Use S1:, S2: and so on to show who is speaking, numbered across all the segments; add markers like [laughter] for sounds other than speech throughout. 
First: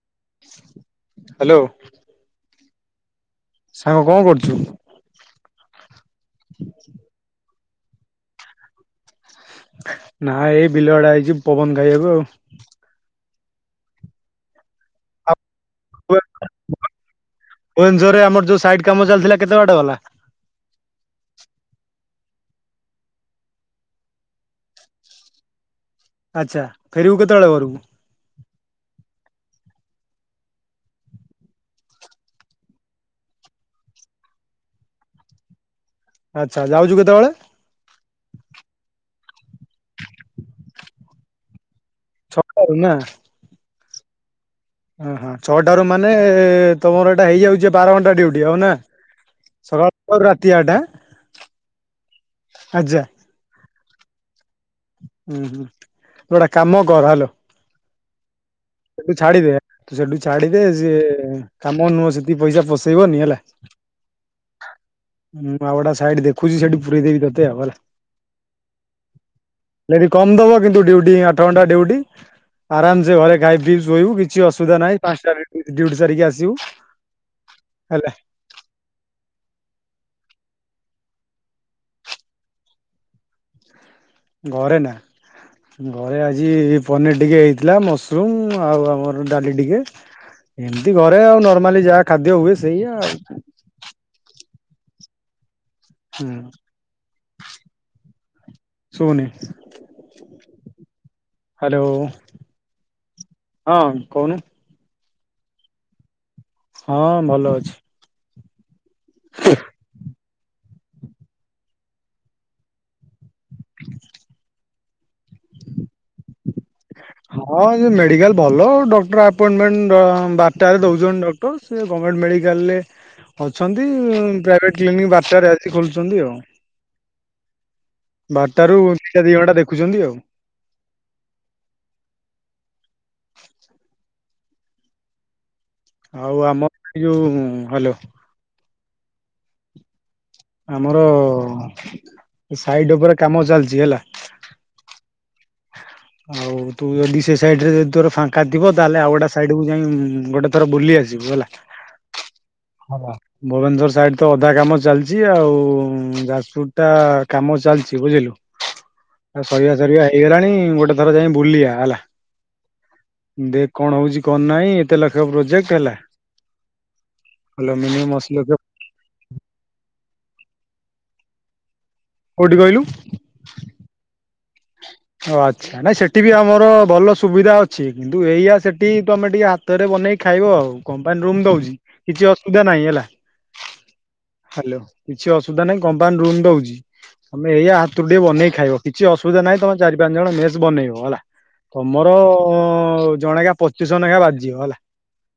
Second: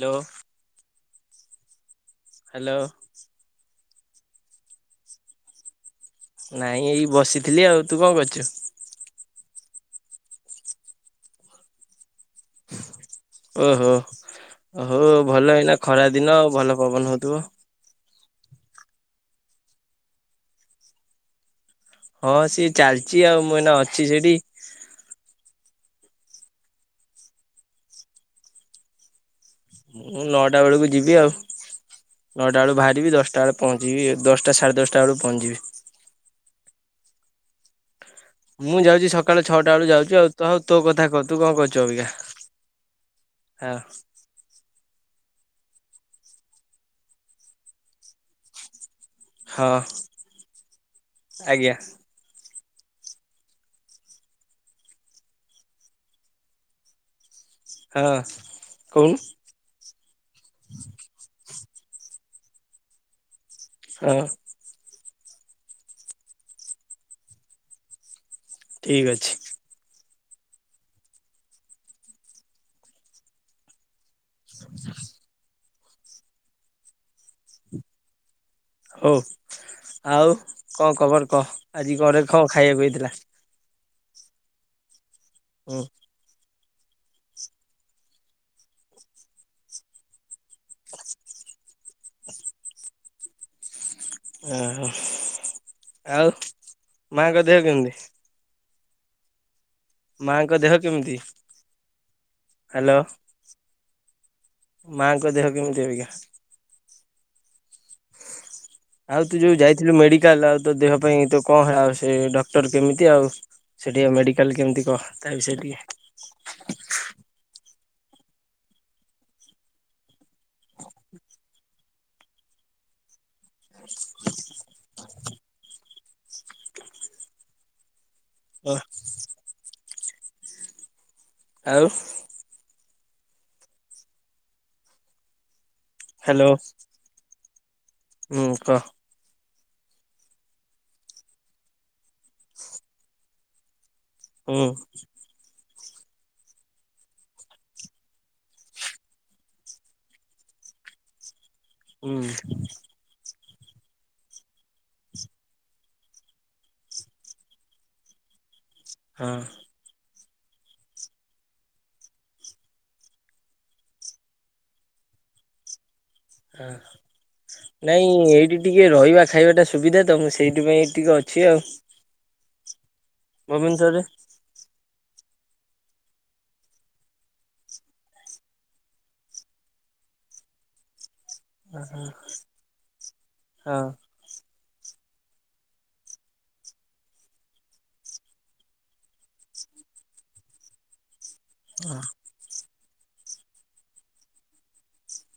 S1: ଲୋ
S2: hello.
S1: Hello.
S2: ସାଙ୍ଗ କଣ କରୁଛୁ?
S1: ନାଇଁ ଏଇ ବସିଥିଲି ଆଉ ତୁ କଣ କରଛୁ?
S2: ନା ଏଇ ବିଲ ଆଡେ ଆଇଚି ପବନ ଖାଇବାକୁ ଆଉ।
S1: ଓହୋ ଓହୋ ଭଲ ଏଇନା ଖରା ଦିନ ଆଉ ଭଲ ପବନ ହଉଥୁବ।
S2: ଜୋରେ ଆମର ଯୋଉ ସାଇଟ୍ କାମ ଚାଲିଥିଲା କେତେ ବାଟା ଗଲା।
S1: ହଁ ସିଏ ଚାଲିଚି ଆଉ ମୁଁ ଏଇନା ଅଛି ସେଇଠି।
S2: ଆଚ୍ଛା ଫେରିବୁ କେତେବେଳେ ଘରକୁ?
S1: ମୁଁ ନଅଟା ବେଳକୁ ଯିବି ଆଉ, ନଅଟା ବେଳକୁ ବାହାରିବି ଦଶଟା ବେଳେ ପହଞ୍ଚିବି, ଦଶଟା ସାଢ଼େ ଦଶଟା ବେଳକୁ ପହଞ୍ଚିବି।
S2: ଆଚ୍ଛା ଯାଉଚୁ କେତେବେଳେ?
S1: ମୁଁ ଯାଉଚି ସକାଳେ ଛଅଟା ବେଳୁ ଯାଉଚୁ ଆଉ, ତହ ତୋ କଥା କହ ତୁ କଣ କରୁଛୁ ଅବିକା?
S2: ସକାଳୁ ନା?
S1: ହଁ।
S2: ଓ ହଁ ଛଅଟାରୁ ମାନେ ତୋମର ଏଇଟା ହେଇଯାଉଚି ଏ ବାର ଘଣ୍ଟା ଡିଉଟି ହଁ ନା।
S1: ହଁ
S2: ସକାଳ [inaudible] ରାତି ଆଠ ଆଁ,
S1: ଆଜ୍ଞା
S2: । ଆଯା ଉଁ, ହୁଁ ଗୋଟା କାମ କର ହାଲୋ
S1: ହଁ।
S2: ତୁ
S1: କହୁନୁ
S2: ଛାଡିଦେ। ତୁ ସେଠୁ ଛାଡ଼ିଦେ ଯିଏ କାମ ନୁହଁ ସେତିି ପଇସା ପସେଇବନି ହେଲା
S1: ହଁ।
S2: ଉଁ ଆଉଡା ସାଇଡ ଦେଖୁଛି ସେଠି ପୁରେଇ ଦେବୀ ତତେ ଆ ହେଲା
S1: ଠିକ ଅଛି।
S2: ସେଠି କମ ଦବ କିନ୍ତୁ ଡିଉଟି ଆଠ ଘଣ୍ଟା ଡିଉଟି ଆରାମସ ଘରେ ଖାଇ ଶୋଇବୁ କିଛି କିଛି ଅଶୁବିଧା ନାଁ ପାଞ୍ଚଟା ଡିଉଟି ସାରିକି ଆସିବୁ [inaudible] ହେଲା।
S1: ହଉ ଆଉ କଣ ଖବର କହ ଆଜି ଘରେ କ ଖାଇବାକୁ ହେଇଥିଲା?
S2: ଘରେ ନା
S1: ହୁଁ
S2: ଘରେ ଆଜି ପନିର ଟିକେ ହେଇଥିଲା, ମସରୁମ ଆଉ ଆମର ଡାଲି ଟିକେ ଏମିତି ଘରେ ଆଉ ନର୍ମାଲି ଯାହା ଖାଦ୍ୟ ହୁଏ ସେଇ ଆଉ।
S1: [unintelligible] ଆଉ
S2: ହୁଁ
S1: ମାଙ୍କ ଦେହ କେମିତି?
S2: [unintelligible]
S1: ମାଙ୍କ ଦେହ କେମିତି,
S2: ହ୍ୟାଲୋ
S1: ହ୍ୟାଲୋ?
S2: କୋହୁନୁ?
S1: ମାଙ୍କ ଦେହ କେମିତି ଆଜ୍ଞା?
S2: ହଁ ଭଲ ଅଛି।
S1: ଆଉ ତୁ ଯୋଉ ଯାଇଥିଲୁ ମେ ହେଲେ ଆଉ ତୋ ଦେହ ପାଇଁ ତ କଣ ହେଲା ଆଉ ସେ ଡକ୍ଟର କେମିତି ଆଉ ସେଠିକା ମେଡିକାଲ କେମିତି? କହ ତାବିଷୟରେ ଟିକେ?
S2: ମାଲ ଭଲ କ୍ଟପଣ୍ଟମ ବାରଟା ରେ ଦୋଉଛନ୍ତି ସେ ଗମେଣ୍ଟ ମେିକାଲରେ ଅଛନ୍ତି, ପ୍ରଭଟ କ୍ ବାରଟ ଖୋଲୁଛନ୍ତି ଆଉ। ବାରଟାାରୁ
S1: କହ
S2: ଦଇଟା ଦି ବଟା ଦେଖୁ ଦେଖୁଛନ୍ତି ଆଉ।
S1: [inaudible]
S2: ଆଉ
S1: ହ୍ୟାଲୋ
S2: ଆମ ଏ ଯୋଉ ହଲୋ।
S1: ହୁଁ କହ
S2: ଆମର ସାଇଡ ଉପରେ କାମ ଚାଲିଚି ହେଲା।
S1: ହଁ
S2: ଆଉ ତୁ ଯଦି ସେ ସାଇଡରେ ଯି ତୋର ଫାଙ୍କା ଥିବ ତାହେଲେ ଆଉ ଗୋଟେ ସାଇଡକୁ ଯାଇ ଗୋଟେ ଥର ବୁଲି ଆସିବୁ ହେଲା।
S1: ହୁଁ।
S2: ଭୁବନେଶ୍ୱର ସାଇଡ ତ ଅଧା କାମ ଚାଲିଛି, ଆଉ ଯାଜପୁର ଟା କାମ ଚାଲିଛି ବୁଝିଲୁ।
S1: ହଁ
S2: ଆଉ ସରିବା ସରିବା ହେଇଗଲାଣି ଗୋଟେ ଥର ଯାଇ ବୁଲିବା ହେଲା ଦେ କଣ ହଉଛି କଣ ନାହିଁ ଏତେ ଲକ୍ଷ ପ୍ରୋଜେକ୍ଟ ହେଲା।
S1: ହାଁ ନାଇଁ
S2: ମିନିମମ୍ ଅଶୀ ଲକ୍ଷ
S1: ଏଇଠି ଟିକେ ରହିବା । ଖାଇବାଟା ସୁବିଧା ତ ମୁଁ ସେଇଥି ପାଇଁ ଟିକେ ଅଛି ଆଉ ।
S2: କୋଠି କହିଲୁ । ଆଚ୍ଛା ନାଇଁ ସେଠି ବି ଆମର ଭଲ ସୁବିଧା ଅଛି କିନ୍ତୁ ଏଇଆ ସେଠି ତମେ ଟିକେ ହାତରେ ବନେଇକି ଖାଇବ ଆଉ କଣ ତା ନ ରୁମ ଦଉଛି କିଛି ଅସୁବିଧା ନାହିଁ ହେଲା ।
S1: ହଁ
S2: ହ୍ୟାଲୋ କିଛି ଅସୁବିଧା ନାଇଁ କମ୍ପାନି ରୁମ ଦଉଛି ତମେ ଏଇଆ ହାତରୁ ଟିକେ ବନେଇ ଖାଇବ କିଛି ଅସୁବିଧା ନାହିଁ ତମେ ଚାରି ପାଞ୍ଚ ଜଣ ମେସ୍ ବନେଇବ ହେଲା । ତମର ହଉ ଜଣେଖା ପଚିଶନେଖା ବାଜିବ ହେଲା ।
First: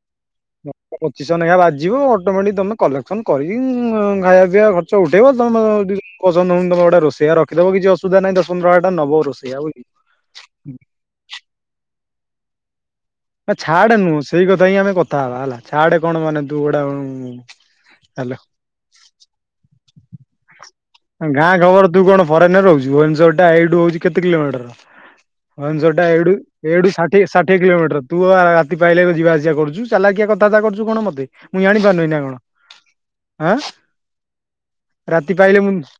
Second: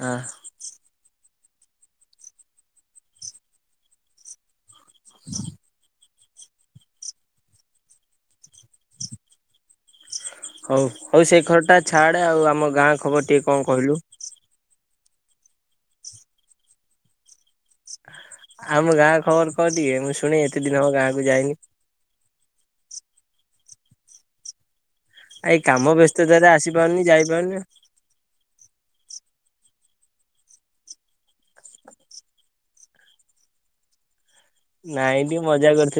S1: ହଁ
S2: ପଚିସ ନେଖା ବାଜିବ ଅଟୋମେଟିକ ତମେ କଲେକ୍ସନ କରିକି ଖାଇବା ପିଆ ଖ ଚ ଉଠେଇବ ତମେ ତମର ପସନ୍ଦ ହଉନି ତମେ ଗୋଟା ରୋଷଇଆ ରଖିଦବ କିଛି ଅସବିଧା ନାଁଇ ଦସ ପନ୍ଦର ହଜାର ଟଙ୍କା ନବ ରୋ ସେ ଆଉ [unintelligible]
S1: ହଉ ହଉ ସେଇ ଘରଟା ଅଛି। ଛାଡେ ଆଉ ଆମ ଗାଁ କ
S2: ନା ଛାଡ ନୁହଁ ସେଇ କଥା ହିଁ ଆମେ କଥ କଥା ହବା ହେଲା, ଛାଡ଼େ କଣ ମାନେ ତୁ ଗୋଟେ ଉନ୍ ।
S1: ଆମ ଗାଁ ଖବର କହ ଟିକେ ମୁଁ ଶୁଣେ ଏ ତେ
S2: ଗାଁ ଖବର ତୁ କଣ। ଫରେନ ରେ ରହୁଚୁ, ଭୁଏନେଶ୍ୱର ଟା ହଉଚି ଏଇଠୁ କେତେ କିଲୋମିଟର?
S1: ଏଇ କାମ
S2: ଭୁଏନେଶ୍ୱର ଟା ଏଇଠୁ
S1: ବ୍ୟସ୍ତତାରେ
S2: ଏଇଠୁ
S1: ଆସିପାରୁନି
S2: ଷାଠିଏ ଷାଠଏ
S1: ଯାଇପାରୁନି
S2: କିଲୋମିଟର ତୁ ଆ ରାତି ପାଇଲେ ଯିବା ଆସିବା କରୁଛୁ ଚାଲାକିଆ କଥାବାର୍ତା କରୁଛୁ କଣ ମତେ ମୁଁ ଜାଣିପାରୁନି ନା କଣ ।
S1: ନାଇଁ ଟିକେ ମଜା କରୁ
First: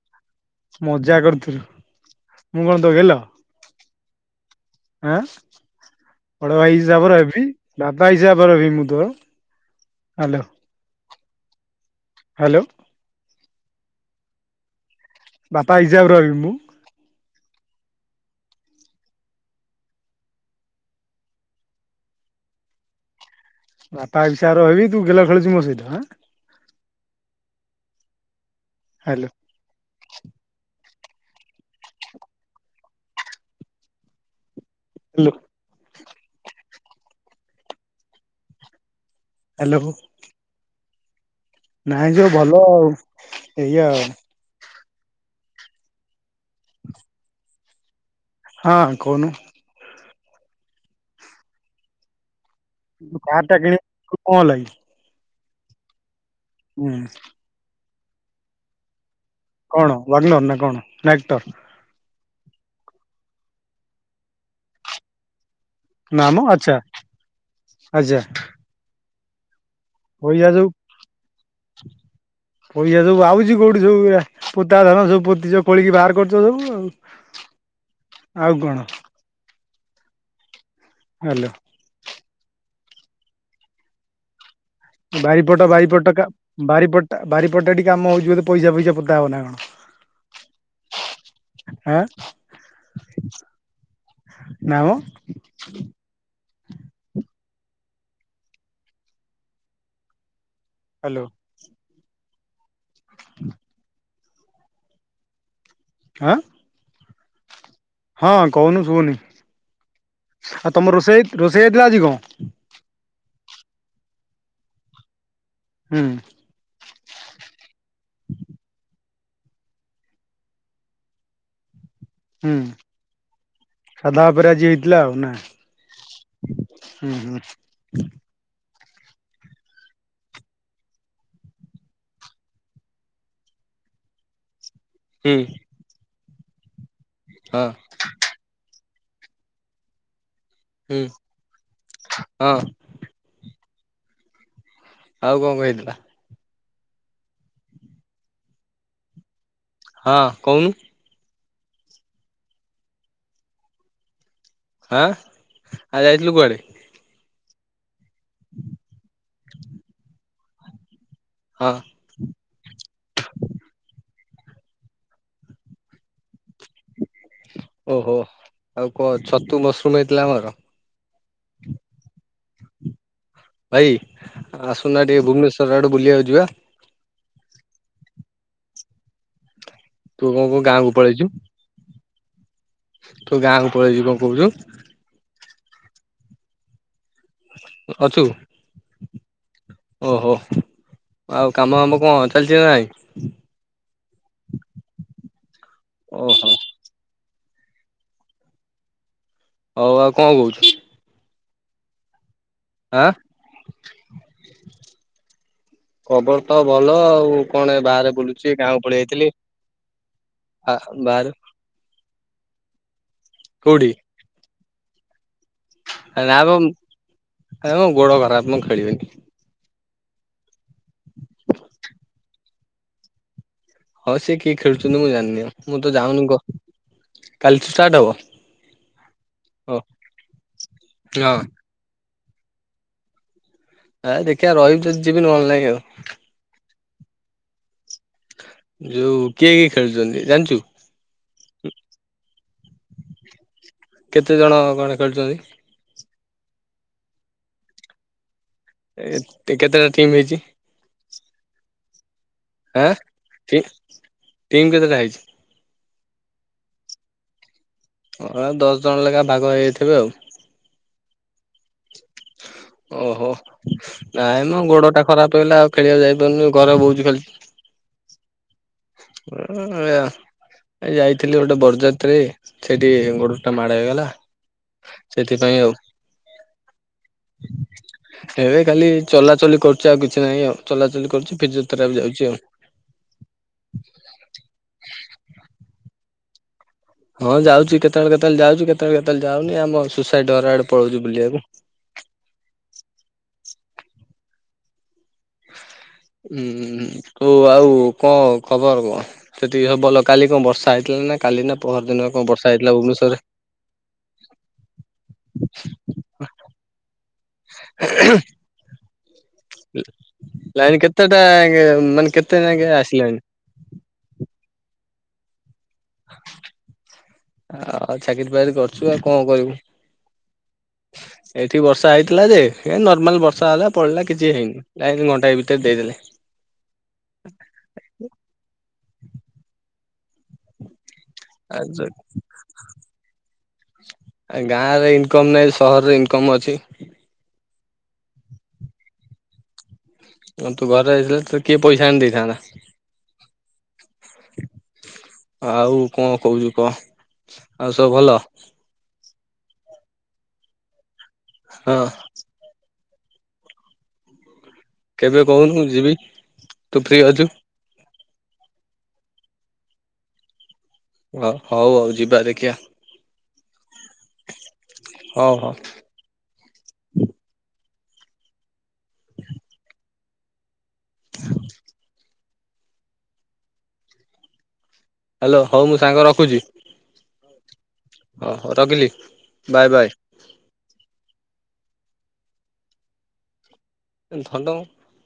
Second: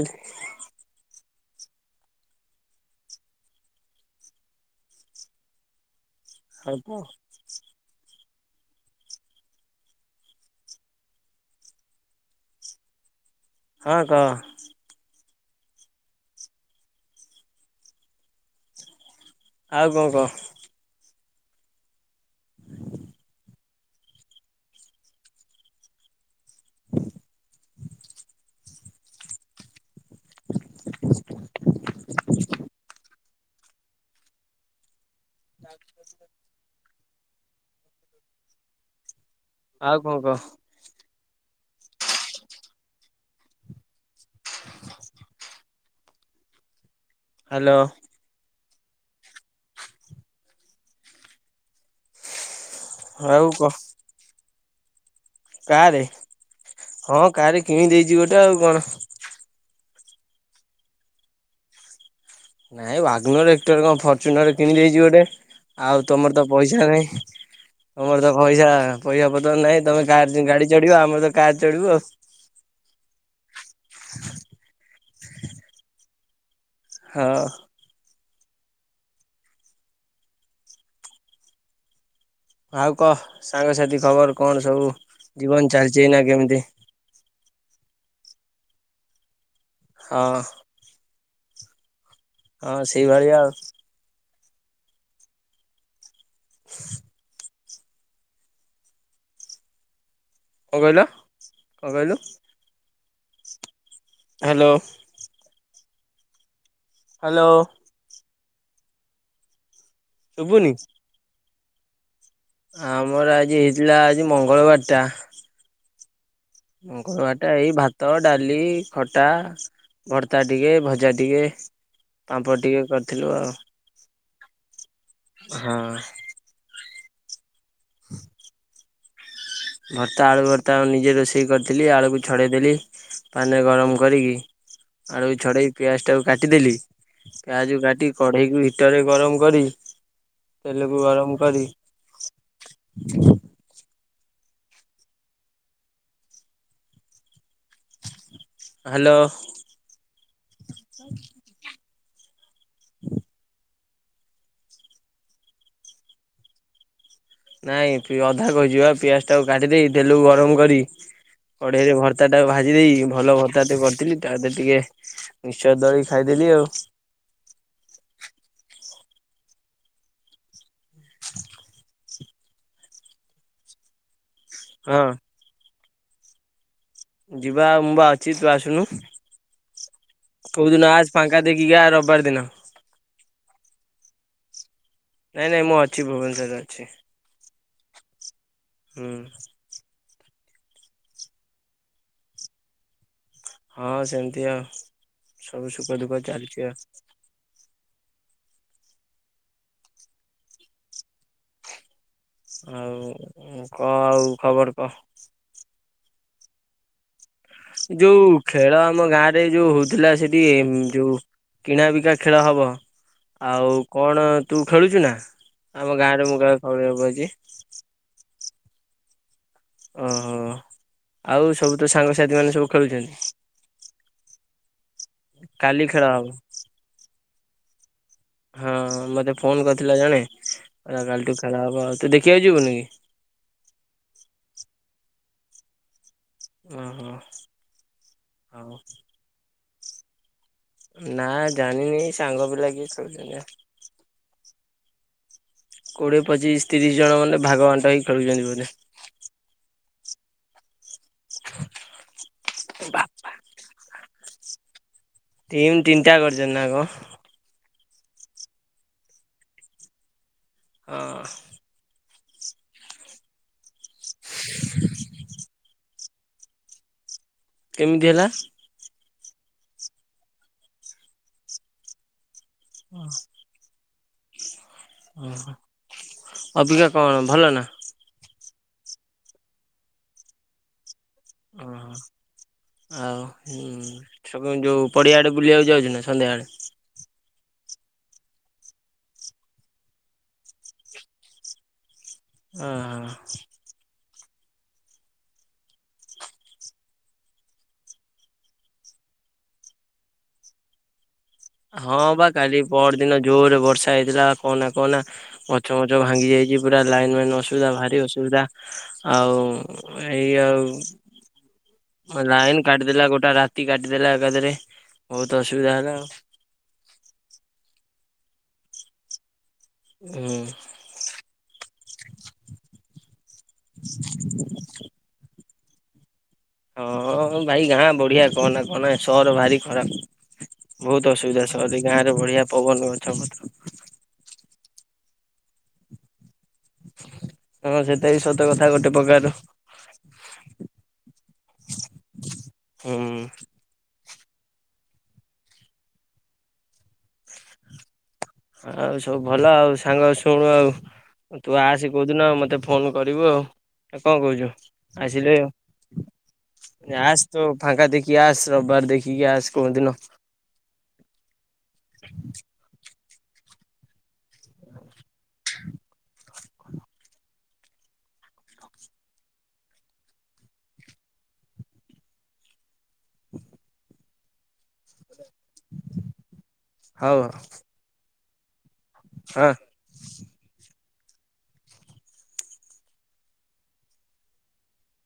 S2: ମଜା କରୁଥି ମୁଁ କଣ ତୋ ଗେଲ? ଆଁ ବଡ ଭାଇ
S1: ଅଳ୍ପ।
S2: ହିସାବ ର ହେବି, ଦାଦା ହିସାବ। ବଡ଼ ହେବି ମୁଁ ତୋ ହ୍ୟାଲୋ। ହ୍ୟାଲୋ ।
S1: ହଁ କହ।
S2: ବାପା ହିସାବର ହେବି ମୁଁ।
S1: ଆଉ କଣ କ।
S2: ବାପା ହିସାବର ହେବି ତୁ ଗେଲ ଖେଳୁଚୁ ମୋ ସହିତ। ହ୍ୟାଲୋ । ହ୍ୟାଲୋ ।
S1: [unintelligible]
S2: ହ୍ୟାଲୋ
S1: ଆଉ କଣ କହ।
S2: ନାଇଁ ସବୁ ଭଲ ଆଉ ଏଇାଆ ଆଉ।
S1: ହାଲୋ
S2: ହଁ କହୁନୁ।
S1: ଆଉ
S2: କାର୍ ଟା
S1: କହ
S2: କିଣି [inaudible] କଣ ହେଲା କି?
S1: କାରେ
S2: ହୁଁ
S1: ହଁ କାରେ କିଣି ଦେଇ ଜି ଗୋଟେ ଆଉ କଣ।
S2: କଣ ୱାଗନୋର ନା କଣ ନା ଏକ୍ଟର?
S1: ନାଇଁ ୱାଗନୋର ଏକ୍ଟର କଣ ଫର୍ଚୁନର କିଣିଦେଇଛି ଗୋଟେ। ଆଉ
S2: ନା
S1: ତମର
S2: ମ
S1: ତ
S2: ଆଚ୍ଛା
S1: ପଇସା ନାଇଁ। ତମର
S2: ଆଚ୍ଛା
S1: ତ ପଇସା ପଇସା ପତ୍ର ନାହିଁ। ତମେ କାର
S2: ପଇସା ଯୋଉ
S1: ଗାଡି ଚଢିବ ଆମର ତ କାର ଚଢିବୁ ଆଉ।
S2: ପଇସା ସବୁ ଆଉଛି କୋଉଠି ସବୁ ଆ। ପୋତାଧନ ସବୁ ପୋତିଛ ଖୋଳିକି ବାହାର କରିଛ ସବୁ ଆଉ।
S1: ହଁ
S2: [inaudible] ଆଉ କଣ? ହ୍ୟାଲୋ
S1: ଆଉ କହ ସାଙ୍ଗସାଥି ଖବର କଣ ସବୁ? ଜୀବନ
S2: ବାରିପଟ
S1: ଚାଲିଛି ଏଇନା
S2: ବାରିପଟକା
S1: କେମିତି
S2: ବାରିପଟଟା ବାରିପଟା ଟିକେ କାମ ହଉଚି ବୋଧେ ପଇସା ପଇସା ପୋତା ହବ ନା କଣ।
S1: ହଁ।
S2: ଆଁ
S1: ହଁ ସେଇଭଳିଆ ଆଉ।
S2: ନାଁ ମ
S1: [inaudible] କଣ କହିଲ
S2: ହାଲୋ
S1: କଣ କହିଲୁ?
S2: [inaudible]
S1: ହ୍ୟାଲୋ
S2: ଆଁ
S1: ହ୍ୟାଲୋ
S2: ହଁ କହୁନୁ ଶୁଭୁନି।
S1: ଶୁଭୁନି?
S2: ଆଉ ତମ ରୋଷେଇ ରୋଷେଇ ହେଇଥିଲା ଆଜି କଣ?
S1: ଆମର ଆଜି ହେଇଥିଲା ଆଜି ମଙ୍ଗଳବାର ଟା
S2: ହୁଁ।
S1: ମଙ୍ଗଳବାର ଟା ଏଇ ଭାତ ଭାତ, ଡାଲି, ଖଟ୍ ଖଟା, ଭର୍ତ୍ତା ଟିକେ, ଭଜା ଟିକେ
S2: ହୁଁ
S1: ପାମ୍ପଡ ଟିକେ କରିଥିଲୁ ଆଉ।
S2: ସାଧା ଉପରେ ଆଜି ହେଇଥିଲା ନା
S1: ହଁ
S2: ହୁଁ ହୁଁ।
S1: [inaudible] ଭର୍ତ୍ତା ଆଳୁ ଭର୍ତ୍ତା ମୁଁ ନିଜେ ରୋଷେଇ କରିଥିଲି ଆଳୁକୁ ଛଡେଇଦେଲି ପାଣି ରେ ଗରମ କରିକି ଆଳୁ
S2: ହୁଁ
S1: କୁ ଛଡେଇ ପିଆଜ ଟାକୁ କାଟିଦେଲି
S2: ହଁ
S1: ପିଆଜ କୁ କାଟିକି କଢେଇକି ହିଟରରେ ଗରମ କରି ତେଲ
S2: ହୁଁ
S1: କୁ ଗରମ କରିି
S2: ହଁ ଆଉ କଣ କଣ ହେଇଥିଲା?
S1: ହ୍ୟାଲୋ
S2: ହଁ କହୁନୁ। ଆଁ ଆଜି ଯାଇଥିଲୁ କୁଆଡେ?
S1: ନାଇଁ ପି ଅଧା କହିଛି ବା ପିଆଜ ଟାକୁ କାଟିଦେଇ ତେଲକୁ ଗରମ କରି
S2: ହଁ
S1: କଢେଇରେ ଭର୍ତା ଟା ଭାଜି ଦେଇକି ଭଲ ଭର୍ତା ଟେ କରିଥିଲି। ତା ଧିଅରେ ଟିକେ ମିଶ୍ଚର ଦଳିକି ଖାଇଦେଲି ଆଉ।
S2: ଓହୋ ଆଉ କଣ ଛତୁ ମସରୁମ ହେଇଥିଲା ଆମର। ଭାଇ ଆସୁନା
S1: ହଁ।
S2: ଟିକେ ଭୁବନେଶ୍ୱର ଆଡୁ ବୁଲିଆକୁ ଯିବା।
S1: ଯିବା ଆଉ ମୁଁ ବା ଅଛି ତୁ ଆସୁନୁ।
S2: ତୁ କଣ କହୁ
S1: କୋଉ
S2: ଗାଁକୁ
S1: ଦିନ ଆସେ
S2: ପଳେଇଛୁ
S1: ଫାଙ୍କା ଦେଖିକି ଆ ର ପଅରଦିନ
S2: ତୁ ଗାଁ କୁ ପଳେଇଚୁ କଣ କହୁଛୁ।
S1: ନାଇଁ ନାଇଁ ମୁଁ ଅଛି ଭୁବନେଶ୍ୱରରେ ଅଛି।
S2: ଅଛୁ?
S1: ହୁଁ।
S2: ଓହୋ ଆଉ କାମ ଫାମ କଣ ଚାଲିଚି ନା ନାଇଁ?
S1: ହଁ ସେମିତି ଆଉ। ସବୁ ସୁଖ ଦୁଃଖ
S2: ଓହୋ
S1: ଚାଲିଛି ଆଉ।
S2: ହଉ ଆଉ କଣ କହୁଛୁ?
S1: ଆଉ
S2: ଆଁ
S1: ଉଁ କଣ ଆଉ ଖବର କହ।
S2: ଖବର ତ ଭଲ ଆଉ। କଣ ବାହାରେ
S1: ଯୋଉ
S2: ବୁଲୁଛି
S1: ଖେଳ
S2: ଗାଁକୁ ପଳେଇ
S1: ଆମ ଗାଁ
S2: ଆଇଥିଲି
S1: ରେ ଯୋଉ ହଉଥିଲା ସେଠି ଉ
S2: ଆ
S1: ଯୋଉ
S2: ବାହାରେ
S1: କିଣା ବିକା ଖେଳ ହବ। ଆଉ କଣ ତୁ ଖେଳୁଚୁ ନା? ଆମ
S2: ଏ
S1: ଗାଁରେ
S2: ନା
S1: ମୁଁ କାଳେ
S2: ବ
S1: ଖବରକୁ ଅଛି
S2: ଏ ମୋ ଗୋଡ ଖରାପ ମୁଁ ଖେଳିବିନି।
S1: ଓହୋ ଆଉ ସବୁ ତୋ ସାଙ୍ଗସାଥି ମାନେ ସବୁ ଖେଳୁଛନ୍ତି।
S2: ହଁ ସିଏ କିଏ ଖେଳୁଛନ୍ତି ମୁଁ ଜାଣିନି ଆଉ ମୁଁ
S1: କାଲି
S2: ତ
S1: ଖେଳ
S2: ଯାଉନି
S1: ହବ
S2: କହ କାଲିଠୁ ଷ୍ଟାର୍ଟ ହବ?
S1: ହଁ ମତେ ଫୋନ
S2: ଓ
S1: କରିଥିଲା ଜଣେ କାଲିଠୁ
S2: ହଁ
S1: ଆଉ ତୁ ଦେଖ କିଏ ଯିବନ କି
S2: ଆ ଦେଖିବା ରହିବି ଯଦି ଯିବି ନ ହେଲେ ନାଇ ଆଉ।
S1: ଓ ହୋ।
S2: ଯଉ କିଏ କିଏ ଖେଳୁଛନ୍ତି ଜାଣିଛୁ?
S1: ନା ଜାଣିନି ସାଙ୍ଗଟେ ଲାଗିଥ ଜ
S2: କେତେ ଜଣ
S1: [unintelligible]
S2: କଣ ଖେଳୁଛନ୍ତି।
S1: କୋଡ଼ିଏ ପଚିଶ ତିରିଶ ଜଣ ମାନେ ଭାଗ ବାଣ୍ଟ ହେଇ ଖେଳୁଛନ୍ତି ବୋଧେ।
S2: ଏ କେତେଟା ଟିମ୍ ହେଇଛି? ଆଁ କି ଟିମ୍ କେତେଟା ହେଇଛି?
S1: ଟିମ୍ ତିନିଟା କରିଛନ୍ତି ନାଆ କଁ।
S2: ହଁ ଦଶ ଜଣ ଲେଖା ଭାଗ ହେଇଯାଇଥିବେ ଆଉ।
S1: ହଁ।
S2: ଓ ହୋ। ନାଇଁ ମ ଗୋଡ ଟା ଖରାପ ହେଇଗଲା ଆଉ ଖେଳିଆକୁ ଯାଇ ନୁ ଘରେ ବଉଛି ଖାଲି।
S1: କେମିତି ହେଲା?
S2: ଏ ଆ ଯାଇଥିଲି ଗୋଟେ ବରଯାତ୍ରୀ ସେଠି ଗୋଡ ଟା ମାଡ ହେଇଗଲା
S1: ଓ ହୋ
S2: ସେଥିପାଇଁ ଆଉ।
S1: ଅବିକା କଣ ଭଲ ନା?
S2: ଏବେ ଖାଲି ଚଲାଚଲି କରୁଛି ଆଉ କିଛି ନାହିଁ ଆଉ ଚଲା ଚଲି କରୁଛି ଫିଜିଓଥେରାଫି ଯାଉଛି ଆଉ।
S1: ଆଉ ହୁଁ ସବୁ ଯୋଉ ପଡିଆଡେ ବୁଲିବାକୁ ଯାଉଛୁ ନା? ସନ୍ଧ୍ୟା ବେଳ
S2: ହଁ ଯାଉଛି କେତେବେଳେ କେତେବେଳେ ଯାଉଛି କେତେବେଳେ କେତେବେଳେ ଯାଉନି ଆମ ସୁସାଇଡ ଡୋର ଆଡେ ପଳଉଛି ବୁଲିବାକୁ।
S1: ହଁ ହଁ।
S2: ହୁଁ ତୁ ଆଉ କଣ ଖବର କଣ ସେଠି ସବୁ ଭଲ କାଲି କଣ ବର୍ଷା ହେଇଥିଲା ନା? କାଲି ନା ପହର ଦିନ
S1: ହଁ
S2: କଣ
S1: ବା
S2: ବର୍ଷା
S1: କାଲି
S2: ହେଇଥିଲା
S1: ପର
S2: ଭୁବନେଶ୍ୱର
S1: ଦିନ ଜୋରେ ବର୍ଷା ହେଇଥିଲା କହନା କହନା ଗଛ ଫଛ ଭାଙ୍ଗି ଯାଇଛି ପୁରା ଲାଇନ୍ ମାଇନ୍ ଅସୁବିଧା ଭାରି ଅସୁବିଧା। ଆଉ ଏଇ
S2: ଲାଇନ କେତେଟା ମାନେ
S1: ଆଉ।
S2: କେତେ
S1: ଲାଇନ୍
S2: ଯାକେ
S1: କାଟିଦେଲା
S2: ଆସିଲାଣି?
S1: ଗୋଟେ ରାତି କାଟିଦେଲା ଏକାଥରେ। ବୋହୁତୁ ଅସୁ ସୁବିଧା ହେଲା ଆଉ।
S2: ଆଉ ଚାକିରି ବାକିରି କରୁଛୁ ଆଉ କଣ କରିବୁ।
S1: ହୁଁ।
S2: ଆଇଥିଲା ଯେ ଏ ନର୍ମାଲ୍ ବ ବର୍ଷା ହେଲା ପଳେଇଲା କିଛି ହେଇନି ଲାଇନ୍ ଘଣ୍ଟାଟାଏ ଭି ସେ ଦେଇଦେଲେ।
S1: ହଁ ଭାଇ ଗାଁ ବଢିଆ କହନା କହନା ଏ ସହର ଭାରି ଖରାପ୍। ବହୁତ ଅସୁବିଧା
S2: ଆ
S1: ସହର ରେ ରହି ଗାଁରେ ବଢିଆ ପବନ ଗଛ ପତ୍ର
S2: ଗାଁରେ ଇନକମ୍ ନାହିଁ ସହରରେ ଇନକମ୍ ଅଛି।
S1: ହଁ ସେଟା ବିି ସତ କଥା ଗୋଟେ ପ୍ରକାର ର।
S2: ଆ ତୁ ଘରେ ହେଇଥିଲେ ତତେ କିଏ ପଇସା ଆଣି
S1: ହୁଁ।
S2: ଦେଇଥାନ୍ତା। ଆଉ କଣ କହୁଛୁ କହ ଆଉ ସବୁ ଭଲ?
S1: ଆଉ ସବୁ ଭଲ ଆଉ ସାଙ୍ଗ ଶୁଣୁ ଆଉ ତୁ
S2: ହଁ
S1: ଆସେ କଉଦିନ ମତେ ଫ ଫୋନ୍ କରିବୁ ଆଉ କଣ କଉଚୁ।
S2: କେବେ କହୁନୁ ଯିବି ତୁ ଫ୍ରି ଅଛୁ।
S1: କି ଆସ୍ ରବିବାର ଦେଖିକି ଆସ କୋଉଦିନ।
S2: ହ ହଉ ଆଉ ଯିବା ଦେଖିଆ। ହଉ ହଉ। ହ୍ୟାଲୋ ହଉ ମୁଁ ସାଙ୍ଗ ରଖୁଚି।
S1: ହଉ।
S2: ଓ ହୋ ରଖିଲି।
S1: ହଁ।
S2: Bye bye. [unintelligible]